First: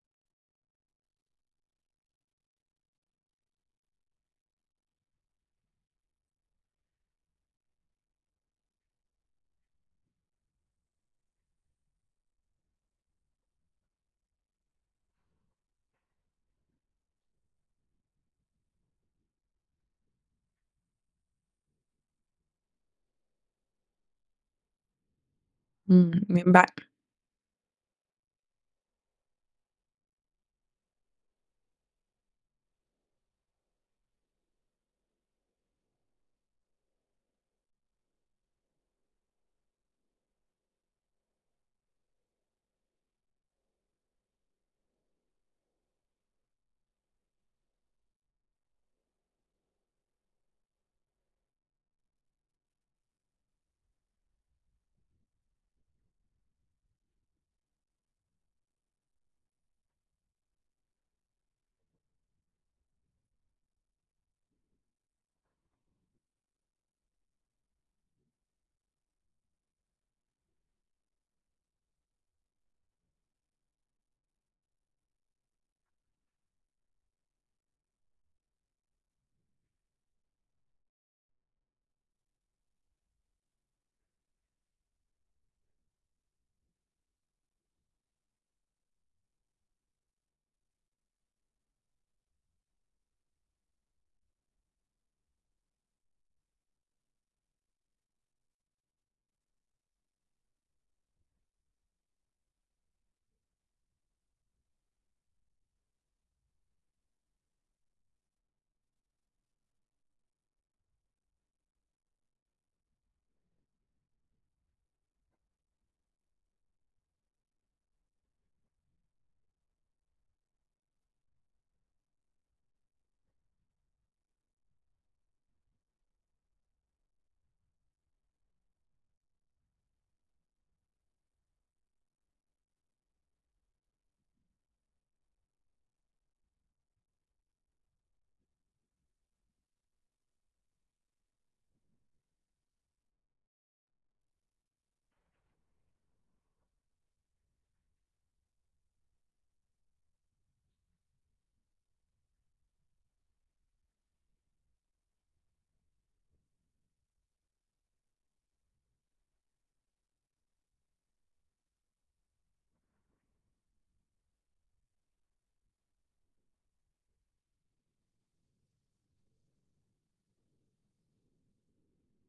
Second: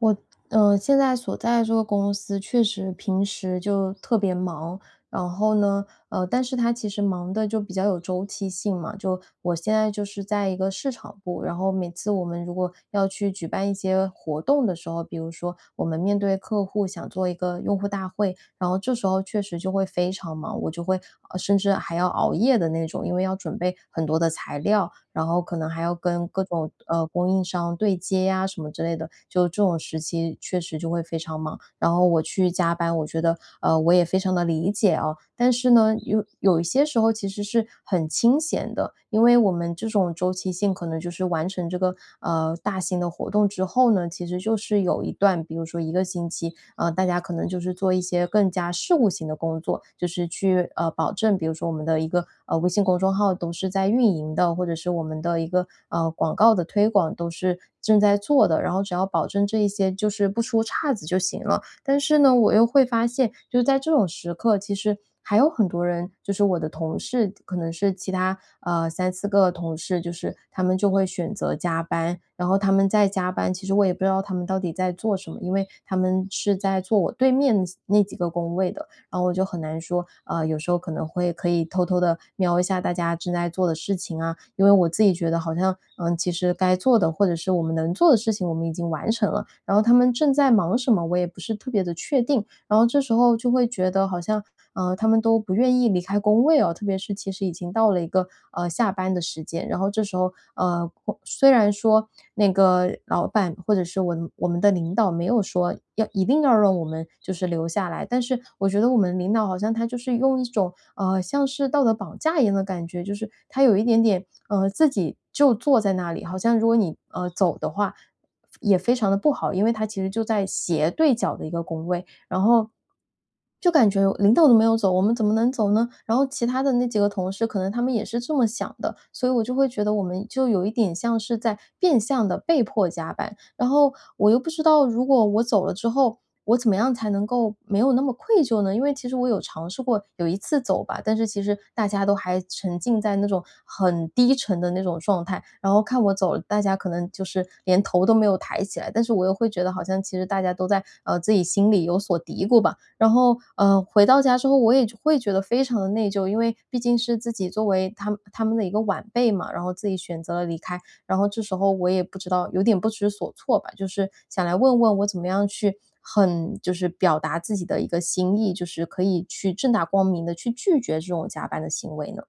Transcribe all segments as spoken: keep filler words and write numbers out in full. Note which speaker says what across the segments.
Speaker 1: 我，嗯，现在所在的这个公司，确实平时就特别忙。然后呢，呃，但是它其实忙的就比较有周期性嘛。就我现在就是在一个市场部，然后每次我们如果要去举办一些活动的时候比如说我们面对客户，想做一个用户大会，然后这时候确实就会非常忙。我就会呃，甚至还要熬夜的那种，因为要准备很多的材料，然后可能还要
Speaker 2: 嗯，
Speaker 1: 跟各
Speaker 2: 明
Speaker 1: 种，
Speaker 2: 白。
Speaker 1: 呃，供应商对接啊，什么之类的。就这种时期确实就会非常忙。然后我去加班我觉得，呃，我也非常地理解啊。但是呢，有有一些时候其实是很清闲的，因为我们这种周期性可能就是完成这个，呃，大型的活动之后呢，其实就是有一段比如说一个星期，呃，大家可能就是做一些更加事务性的工作。就是去，呃，保证比如说我们的一个，呃，微信公众号都是在运营的，或者是我们的一个，嗯，广告的推广都是正在做的。然后只要保证这一些就是不出岔子就行了。但是呢，我又会发现，就是在这种时刻，其实还有很多人就是我的同事，可能是其他，呃，三四个同事，就是他们就会选择加班。然后他们在加班，其实我也不知道他们到底在做什么。因为他们是在坐我对面那几个工位的，然后我就很难说，呃，有时候可能会，可以偷偷地瞄一下大家正在做的事情啊。因为我自己觉得好像，呃，其实该做的，或者是我们能做的事情，我们已经完成了。然后他们正在忙什么，我也不是特别地确定。然后这时候就会觉得好像，呃，他们都不愿意离开工位哦，特别是其实已经到了一个，呃，下班的时间。然后这时候呃，虽然说那个老板或者是我我们的领导，没有说要一定要让我们就是留下来，但是我觉得我们领导好像他就是用一种，呃，像是道德绑架一样的感觉。就是他有一点点呃，自己就坐在那里，好像如果你，呃，走的话，也非常地不好。因为他其实就在斜对角的一个工位。然后就感觉：“领导都没有走，我们怎么能走呢？”然后其他的那几个同事，可能他们也是这么想的。所以我就会觉得，我们就有一点像是在变相地被迫加班。然后我又不知道，如果我走了之后，我怎么样才能够没有那么愧疚呢？因为其实我有尝试过有一次走吧，但是其实大家都还沉浸在那种很低沉的那种状态。然后看我走，大家可能就是连头没有抬起来。但是我又会觉得好像其实大家都在，呃，自己心里有所嘀咕吧，然后，呃，回到家之后，我也觉会觉得非常地内疚。因为毕竟是自己作为他他们的一个晚辈嘛，然后自己选择了离开。然后这时候我也不知道有点不知所措吧。就是想来问问，我怎么样去很就是表达自己的一个心意，就是可以去正大光明地，去拒绝这种加班的行为呢？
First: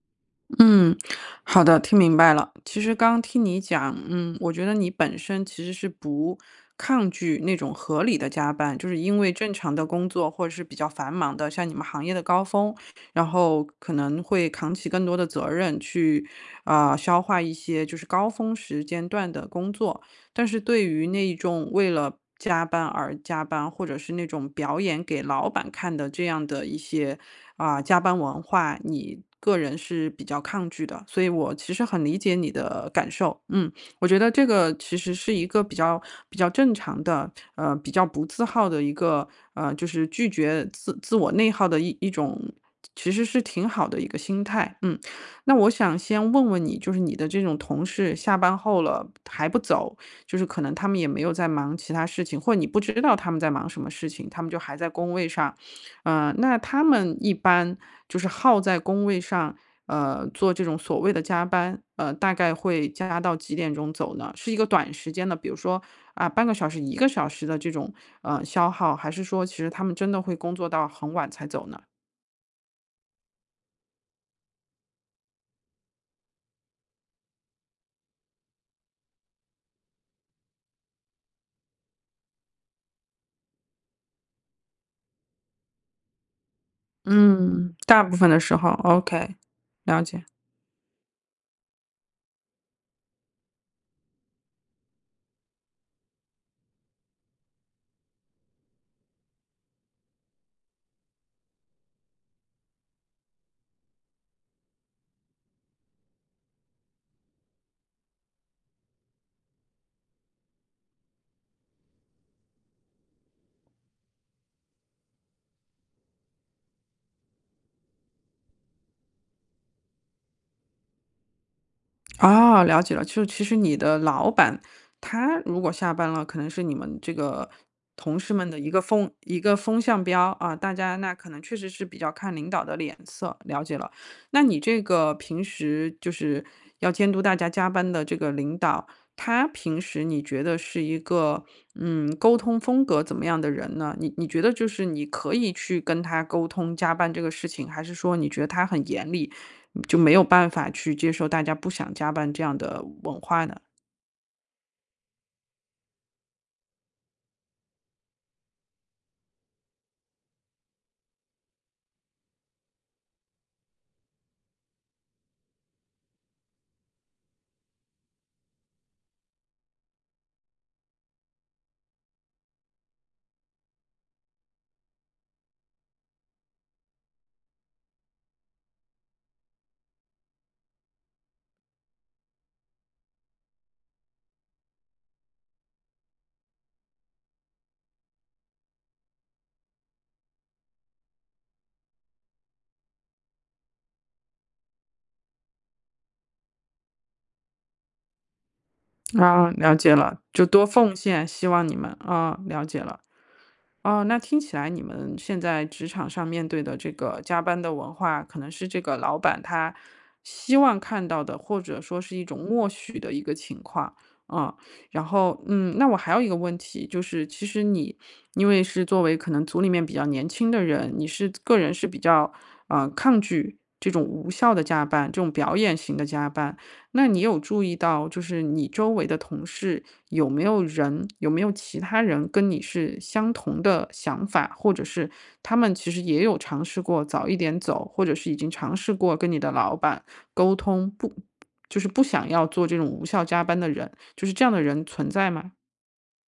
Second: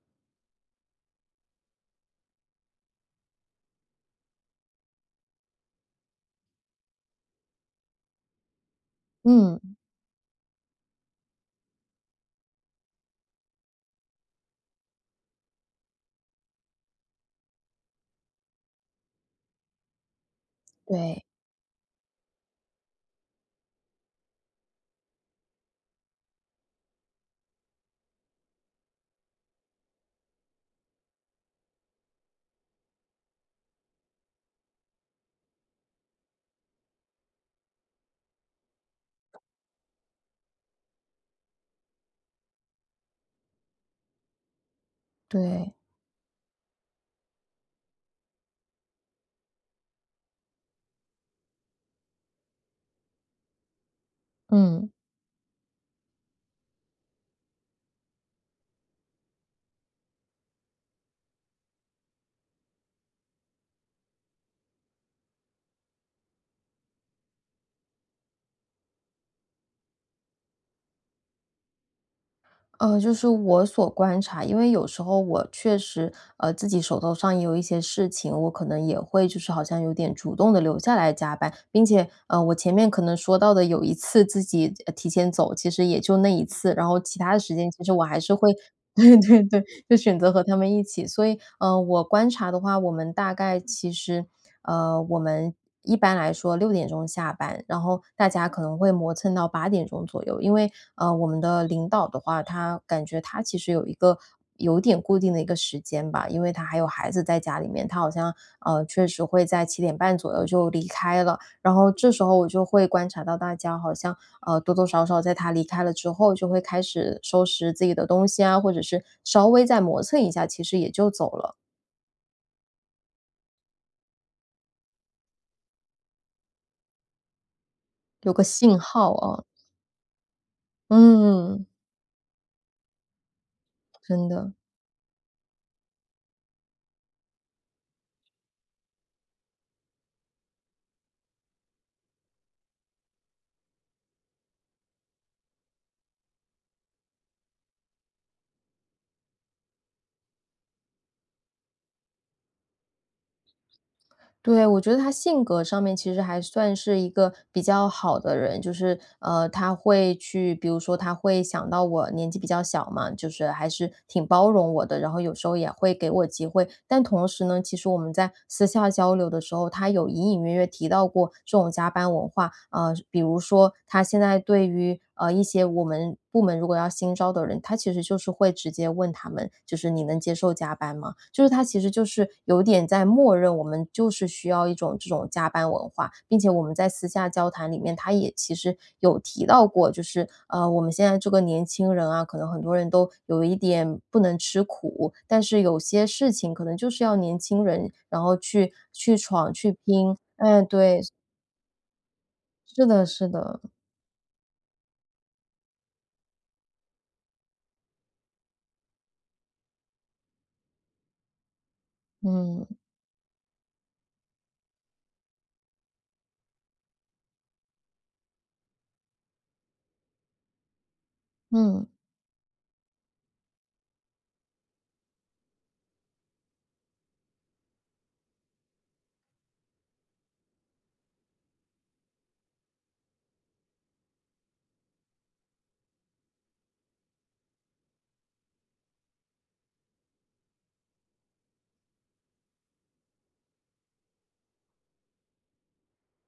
Speaker 2: 嗯，好的，听明白了。其实刚听你讲嗯，我觉得你本身其实是不抗拒，那种合理的加班就是因为正常
Speaker 1: 嗯。
Speaker 2: 的工作，或者是比较繁忙的，像你们行业的高峰，然后可能会扛起更多的责任，去，呃，消化一些，就是高峰时间段的工作。但是对于
Speaker 1: 对。
Speaker 2: 那种为了加班而加班，或者是那种表演给老板看的这样的一些，啊，加班文化，你个人是比较抗拒的。所以我其实很理解你的感受，嗯。我觉得这个其实是一个比较比较正常的，呃，比较不自耗的一个呃，就是拒绝自自我内耗的一种其实是挺好的一个心态，嗯。那我
Speaker 1: 对。
Speaker 2: 想先问问你，就是你的这种同事下班后了还不走，就是可能他们也没有在忙其他事情或者你不知道他们在忙什么事情，他们就还
Speaker 1: 嗯。
Speaker 2: 在工位上。呃，那他们一般就是耗在工位上，呃，做这种所谓的加班，呃，大概会加到几点钟走呢？是一个短时间的比如说，啊，半个小时、一个小时的，这种，呃，消耗，还是说其实他们真的会工作到很晚才走呢？
Speaker 1: 呃，就是我所观察因为有时候我确实，呃，自己手头上也有一些事情，我可能也会就是好像有点主动地留下来加班。并且，呃，我前面可能说到的有一次自己，呃，提前走，其实也就那一次，然后其它的时间
Speaker 2: 嗯。
Speaker 1: 其实我
Speaker 2: 大部
Speaker 1: 还
Speaker 2: 分
Speaker 1: 是
Speaker 2: 的
Speaker 1: 会
Speaker 2: 时候
Speaker 1: 对
Speaker 2: ，OK，
Speaker 1: 对对，就
Speaker 2: 了
Speaker 1: 选
Speaker 2: 解。
Speaker 1: 择和他们一起。所以，呃，我观察的话，我们大概其实，呃，我们一般来说六点钟下班，然后大家可能会磨蹭到八点钟左右。因为，呃，我们的领导的话，他感觉他其实有一个有点固定的一个时间吧，因为他还有孩子在家里面，他好像，呃，确实会在七点半左右就离开了，然后这时候我就会观察到大家好像，呃，多多少少在他离开了之后，就会开始收拾自己的东西啊，或者是稍微再磨蹭一下，其实也就走了。
Speaker 2: 哦，了解了。就其实你的老板，他如果下班了，可能是你们这个同
Speaker 1: 有
Speaker 2: 事
Speaker 1: 个
Speaker 2: 们的一
Speaker 1: 信
Speaker 2: 个
Speaker 1: 号，
Speaker 2: 风一
Speaker 1: 嗯。
Speaker 2: 个风向标。啊，大家那可能确
Speaker 1: 嗯。
Speaker 2: 实是比较看领导的脸色，了解了。
Speaker 1: 真
Speaker 2: 那
Speaker 1: 的。
Speaker 2: 你这个平时就是要监督大家加班的这个领导，他平时你觉得是一个，嗯，沟通风格怎么样的人呢？你你觉得就是你可以去跟他沟通加班这个事情？还是说你觉得他很严厉，就没有办法去接受大家不想加班这样的文化呢？
Speaker 1: 对，我觉得他性格上面其实还算是一个比较好的人。就是，呃，他会去比如说他会想到我年纪比较小嘛，就是还是挺包容我的，然后有时候也会给我机会。但同时呢，其实我们在私下交流的时候，他有隐隐约约提到过，这种加班文化，呃，就比如说他现在对于，呃，一些我们部门如果要新招的人，他其实就是会直接问他们，就是：“你能接受加班吗？“就是他其实就是有点在默认我们就是需要一种这种加班文化。并且我们在私下交谈里面，他也其实有提到过，就是，啊，我们现在这个年轻人啊，可能很多人都有一点不能吃苦，但是有些事情可能就是要年轻人，然后去去
Speaker 2: 啊，
Speaker 1: 闯、
Speaker 2: 了
Speaker 1: 去
Speaker 2: 解
Speaker 1: 拼
Speaker 2: 了，就
Speaker 1: 哎，
Speaker 2: 多奉
Speaker 1: 对。
Speaker 2: 献，希望你们。啊，了解
Speaker 1: 是
Speaker 2: 了。
Speaker 1: 的是的。
Speaker 2: 哦，那听起来你们现在职场上面对的这个加班的文化，可能是这个老板他希望看到的，或者说是一种默
Speaker 1: 嗯。
Speaker 2: 许的一个情况。嗯，然后，嗯，那我还有一个问题就是其实你因为是作为可能组里面比较年轻的人，你是个人
Speaker 1: 嗯。
Speaker 2: 是比较，呃，抗拒这种无效地加班、这种表演型地加班。那你有注意到，就是你周围的同事有没有人有没有其他人跟你是相同的想法？或者是他们其实也有尝试过早一点走，或者是已经尝试过跟你的老板沟通，不就是不想要做这种无效加班的人，就是这样的人存在吗？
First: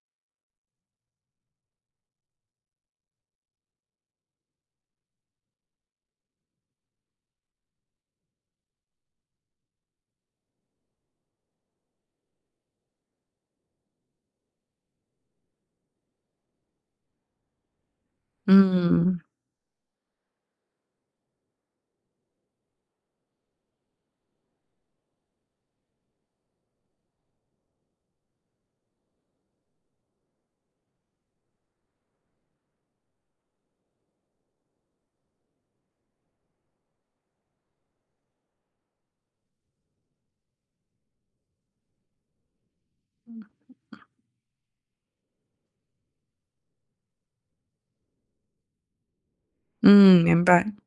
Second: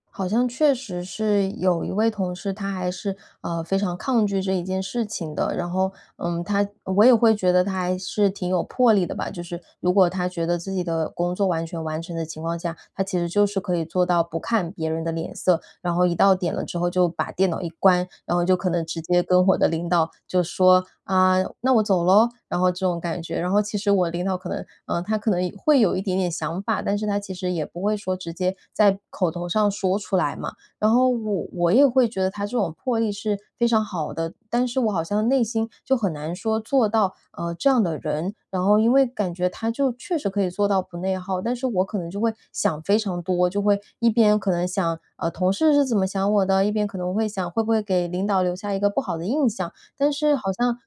Speaker 1: 好像确实是有一位同事，他还是，呃，非常抗拒这一件事情的。然后，嗯，他我也会觉得他还是挺有魄力的吧，就是如果他觉得自己的工作完全完成的情况下，他其实就是可以做到不看别人的脸色，然后一到点了之后就把电脑一关，然后就可能直
Speaker 2: 嗯。
Speaker 1: 接跟我的领导就说：“啊，那我走咯！”然后这种感觉。然后其实我领导可能呃，他可能会有一点点想法，但是他其实也不会说直接在口头上说出来嘛。然后我我也会觉得他这种魄力是非常好的，但是我好像内心就很难做到，呃，这样的人。然后因为感觉他就确实可以做到不内耗，但是我可能就会想非常
Speaker 2: 嗯。
Speaker 1: 多，就会 一边可能想，呃，同事是怎么想我的？一边可能会想，会不会给领导留下一个不好的印象。但
Speaker 2: 嗯，
Speaker 1: 是
Speaker 2: 明
Speaker 1: 好像
Speaker 2: 白。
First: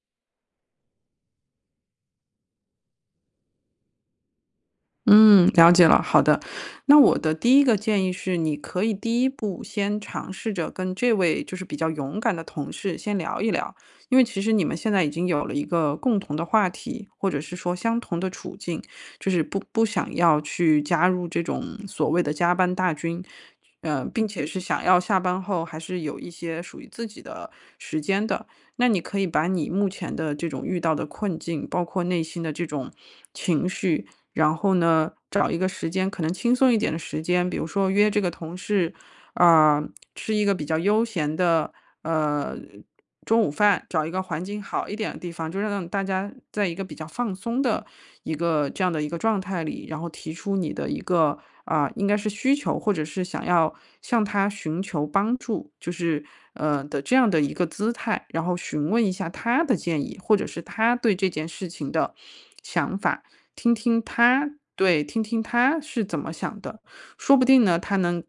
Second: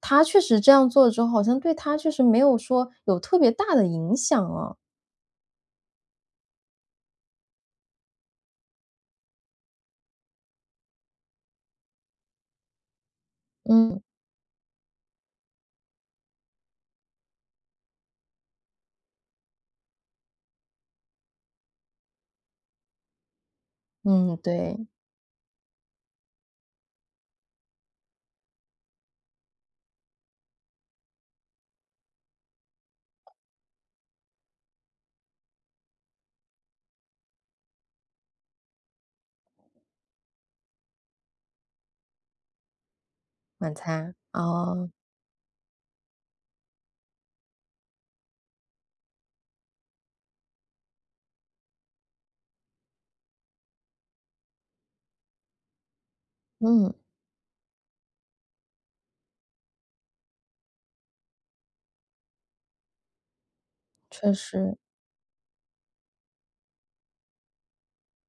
Speaker 1: 他确实这样做了之后，好像对他确实没有说有特别大的影响啊。
Speaker 2: 嗯，了解了，好的。那我的第一个建议是，你可以第一步先尝试着跟这位就是比较勇敢的同事先聊一聊。
Speaker 1: 嗯。
Speaker 2: 因为其实你们现在已经有了一个共同的话题，或者是说相同的处境，就是不不想要去加入这种所谓的加班大军，呃，并
Speaker 1: 嗯，
Speaker 2: 且是想
Speaker 1: 对。
Speaker 2: 要下班后还是有一些属于自己的时间的。那你可以把你目前的这种遇到的困境，包括内心的这种情绪，然后呢，找一个时间，可能轻松一点的时间，比如说约这个同事，呃，吃一个比较悠闲的，呃，中午
Speaker 1: 晚
Speaker 2: 饭。找一
Speaker 1: 餐，
Speaker 2: 个环境好
Speaker 1: 哦。
Speaker 2: 一点的地方，就让那种大家在一个比较放松的一个这样的一个状态里，然后提出你的一个，呃，应该是需求或者是想要向他寻求帮助，就是，呃，
Speaker 1: 嗯。
Speaker 2: 的这样的一个姿态。然后询问一下他的建议，或者是他对这件事情的想法，听听
Speaker 1: 确
Speaker 2: 他
Speaker 1: 实。
Speaker 2: 对，听听他是怎么想的。说不定呢，他能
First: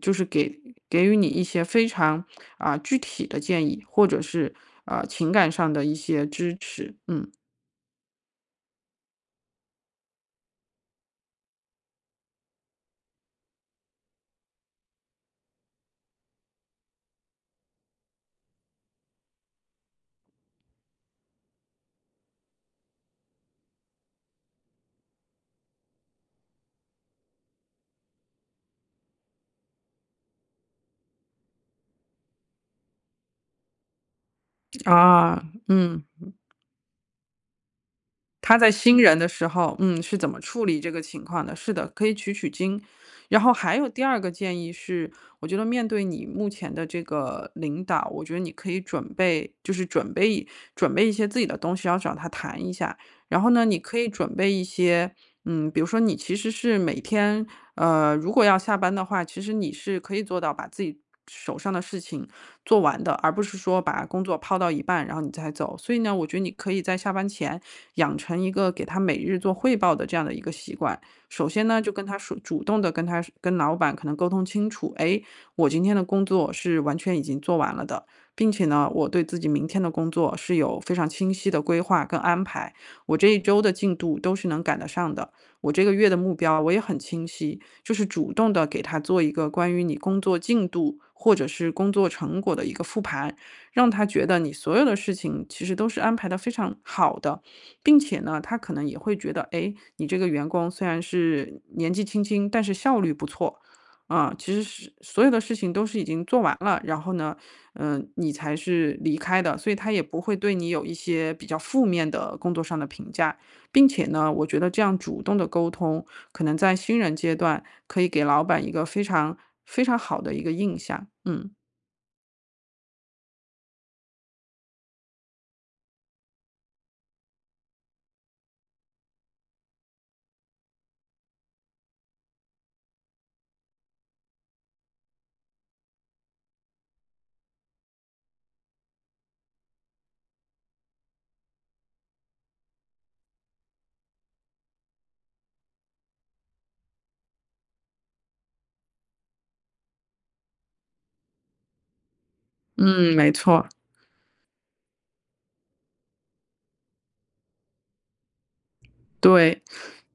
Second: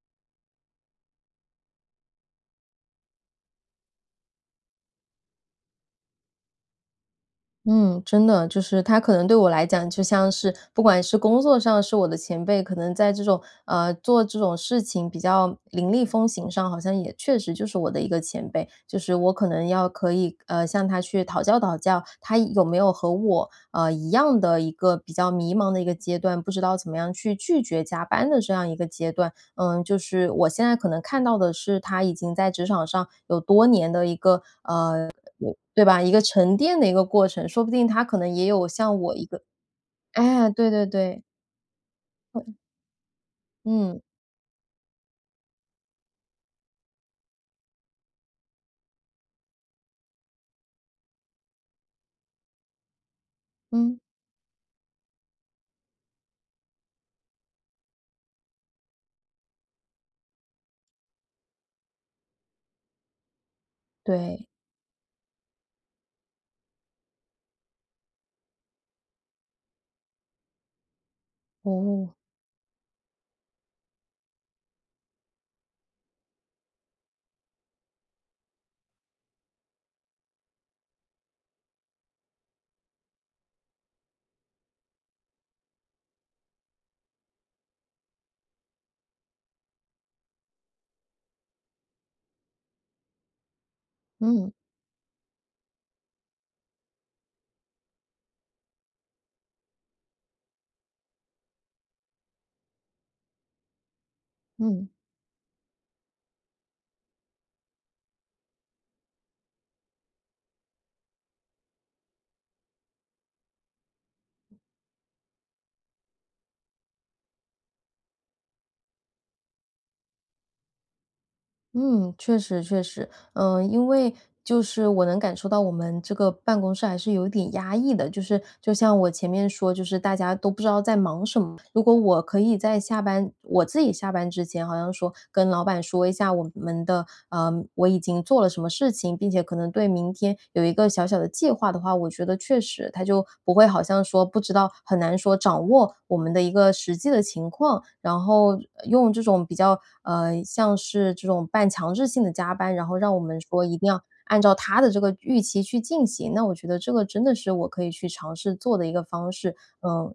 Speaker 2: 就是给给予你一些非常，呃，具体的建议，或者是，呃，情感上的一些支持。嗯。
Speaker 1: 嗯，真的，就是他可能对我来讲就像是不管是工作上是我的前辈，可能在这种呃，做这种事情比较凌厉风行上，好像也确实就是我的一个前辈。就是我可能要可以，呃，向他去讨教讨教，他有没有和我，呃，一样的一个比较迷茫的一个阶段，不知道怎么样去拒绝加班的这样一个阶段。呃，就是我现在可能看到的是他已经在职场上有多年的一个
Speaker 2: 啊，
Speaker 1: 呃，对吧？
Speaker 2: 嗯
Speaker 1: 一个
Speaker 2: 嗯。
Speaker 1: 沉淀的一个过程，说不定他可能也
Speaker 2: 他
Speaker 1: 有
Speaker 2: 在新
Speaker 1: 像我
Speaker 2: 人
Speaker 1: 一
Speaker 2: 的
Speaker 1: 个
Speaker 2: 时候，嗯，是怎么
Speaker 1: 哎，
Speaker 2: 处
Speaker 1: 对
Speaker 2: 理
Speaker 1: 对
Speaker 2: 这个
Speaker 1: 对。
Speaker 2: 情况的，是的，可以取取
Speaker 1: 哼。
Speaker 2: 经。然后还有
Speaker 1: 嗯。
Speaker 2: 第二个建议是，我觉得面对你目前的这个领导，我觉得你可以准备就是准备一准备一些自己的东西，然后找他谈一下。然后呢，你可
Speaker 1: 嗯。
Speaker 2: 以准备一些嗯，比如说你其实是每天，呃，如果要下班的话，其实你是可以做到把自己手上的事情做完的，而不是说把工作
Speaker 1: 对。
Speaker 2: 抛到一半，然后你再走。所以呢，我觉得你可以在下班前，养成一个给他每日做汇报的这样的一个习惯。首先呢，就跟
Speaker 1: 哦。
Speaker 2: 他说主动地跟他说跟老板可能沟通清楚：“哎，我今天的工作是完全已经做完了的。并且呢，我对自己明天的工作是有非常清晰的规划跟安排。我这一周的进度都是能赶得上的，我这个月的目标我也很清晰。”就是主动地给他做一个关于你工作进度、或者是工作成果的一个复盘，让他觉得你
Speaker 1: 嗯。
Speaker 2: 所有的事情其实都是安排得非常好的。并且呢，他可能也会觉得，哎，你这个员工虽然是年纪轻轻，但是效率不错，啊，其实
Speaker 1: 嗯。
Speaker 2: 是所有的事情都是已经做完了，然后呢，呃，你才是离开的，所以他也不会对你有一些比较负面的工作上的评价。并且呢，我觉得这样主动的沟通，可能在新人阶段可以给老板一个非常非常好的一个印象。嗯。
Speaker 1: 嗯，确实确实。嗯，因为就是我能感受到我们这个办公室还是有点压抑的，就是就像我前面说，就是大家都不知道在忙什么。如果我可以在下班我自己下班之前好像说跟老板说一下我们的呃，我已经做了什么事情，并且可能对明天有一个小小的计划的话，我觉得确实他就不会好像说不知道很难说掌握我们的一个实际的情况，然后，呃，用这种比较，呃，像是这种半强制性的加班，然后让
Speaker 2: 嗯，
Speaker 1: 我
Speaker 2: 没
Speaker 1: 们说
Speaker 2: 错。
Speaker 1: 一定要按照他的这个预期去进行。那我觉得这个真的是我可以去尝试做的一个方式。
Speaker 2: 对。
Speaker 1: 嗯。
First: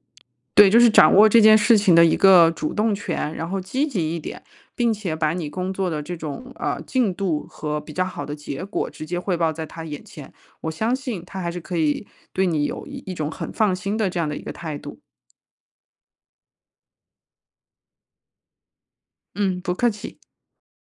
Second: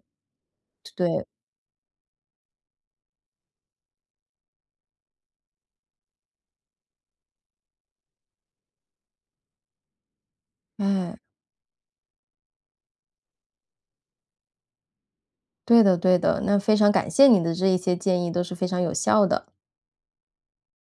Speaker 2: 对，就是
Speaker 1: 这
Speaker 2: 掌
Speaker 1: 对。
Speaker 2: 握这件事情的一个主动权，然后积极一点，并且把你工作的这种，呃，进度和比较好的结果直接汇报在他眼前，我相
Speaker 1: 唉。
Speaker 2: 信他还是可以对你有一一种很放心的这样的一个态度。
Speaker 1: 对的对的。那非常感谢你的这一些建议，都是非常有效的。
Speaker 2: 嗯，不客气。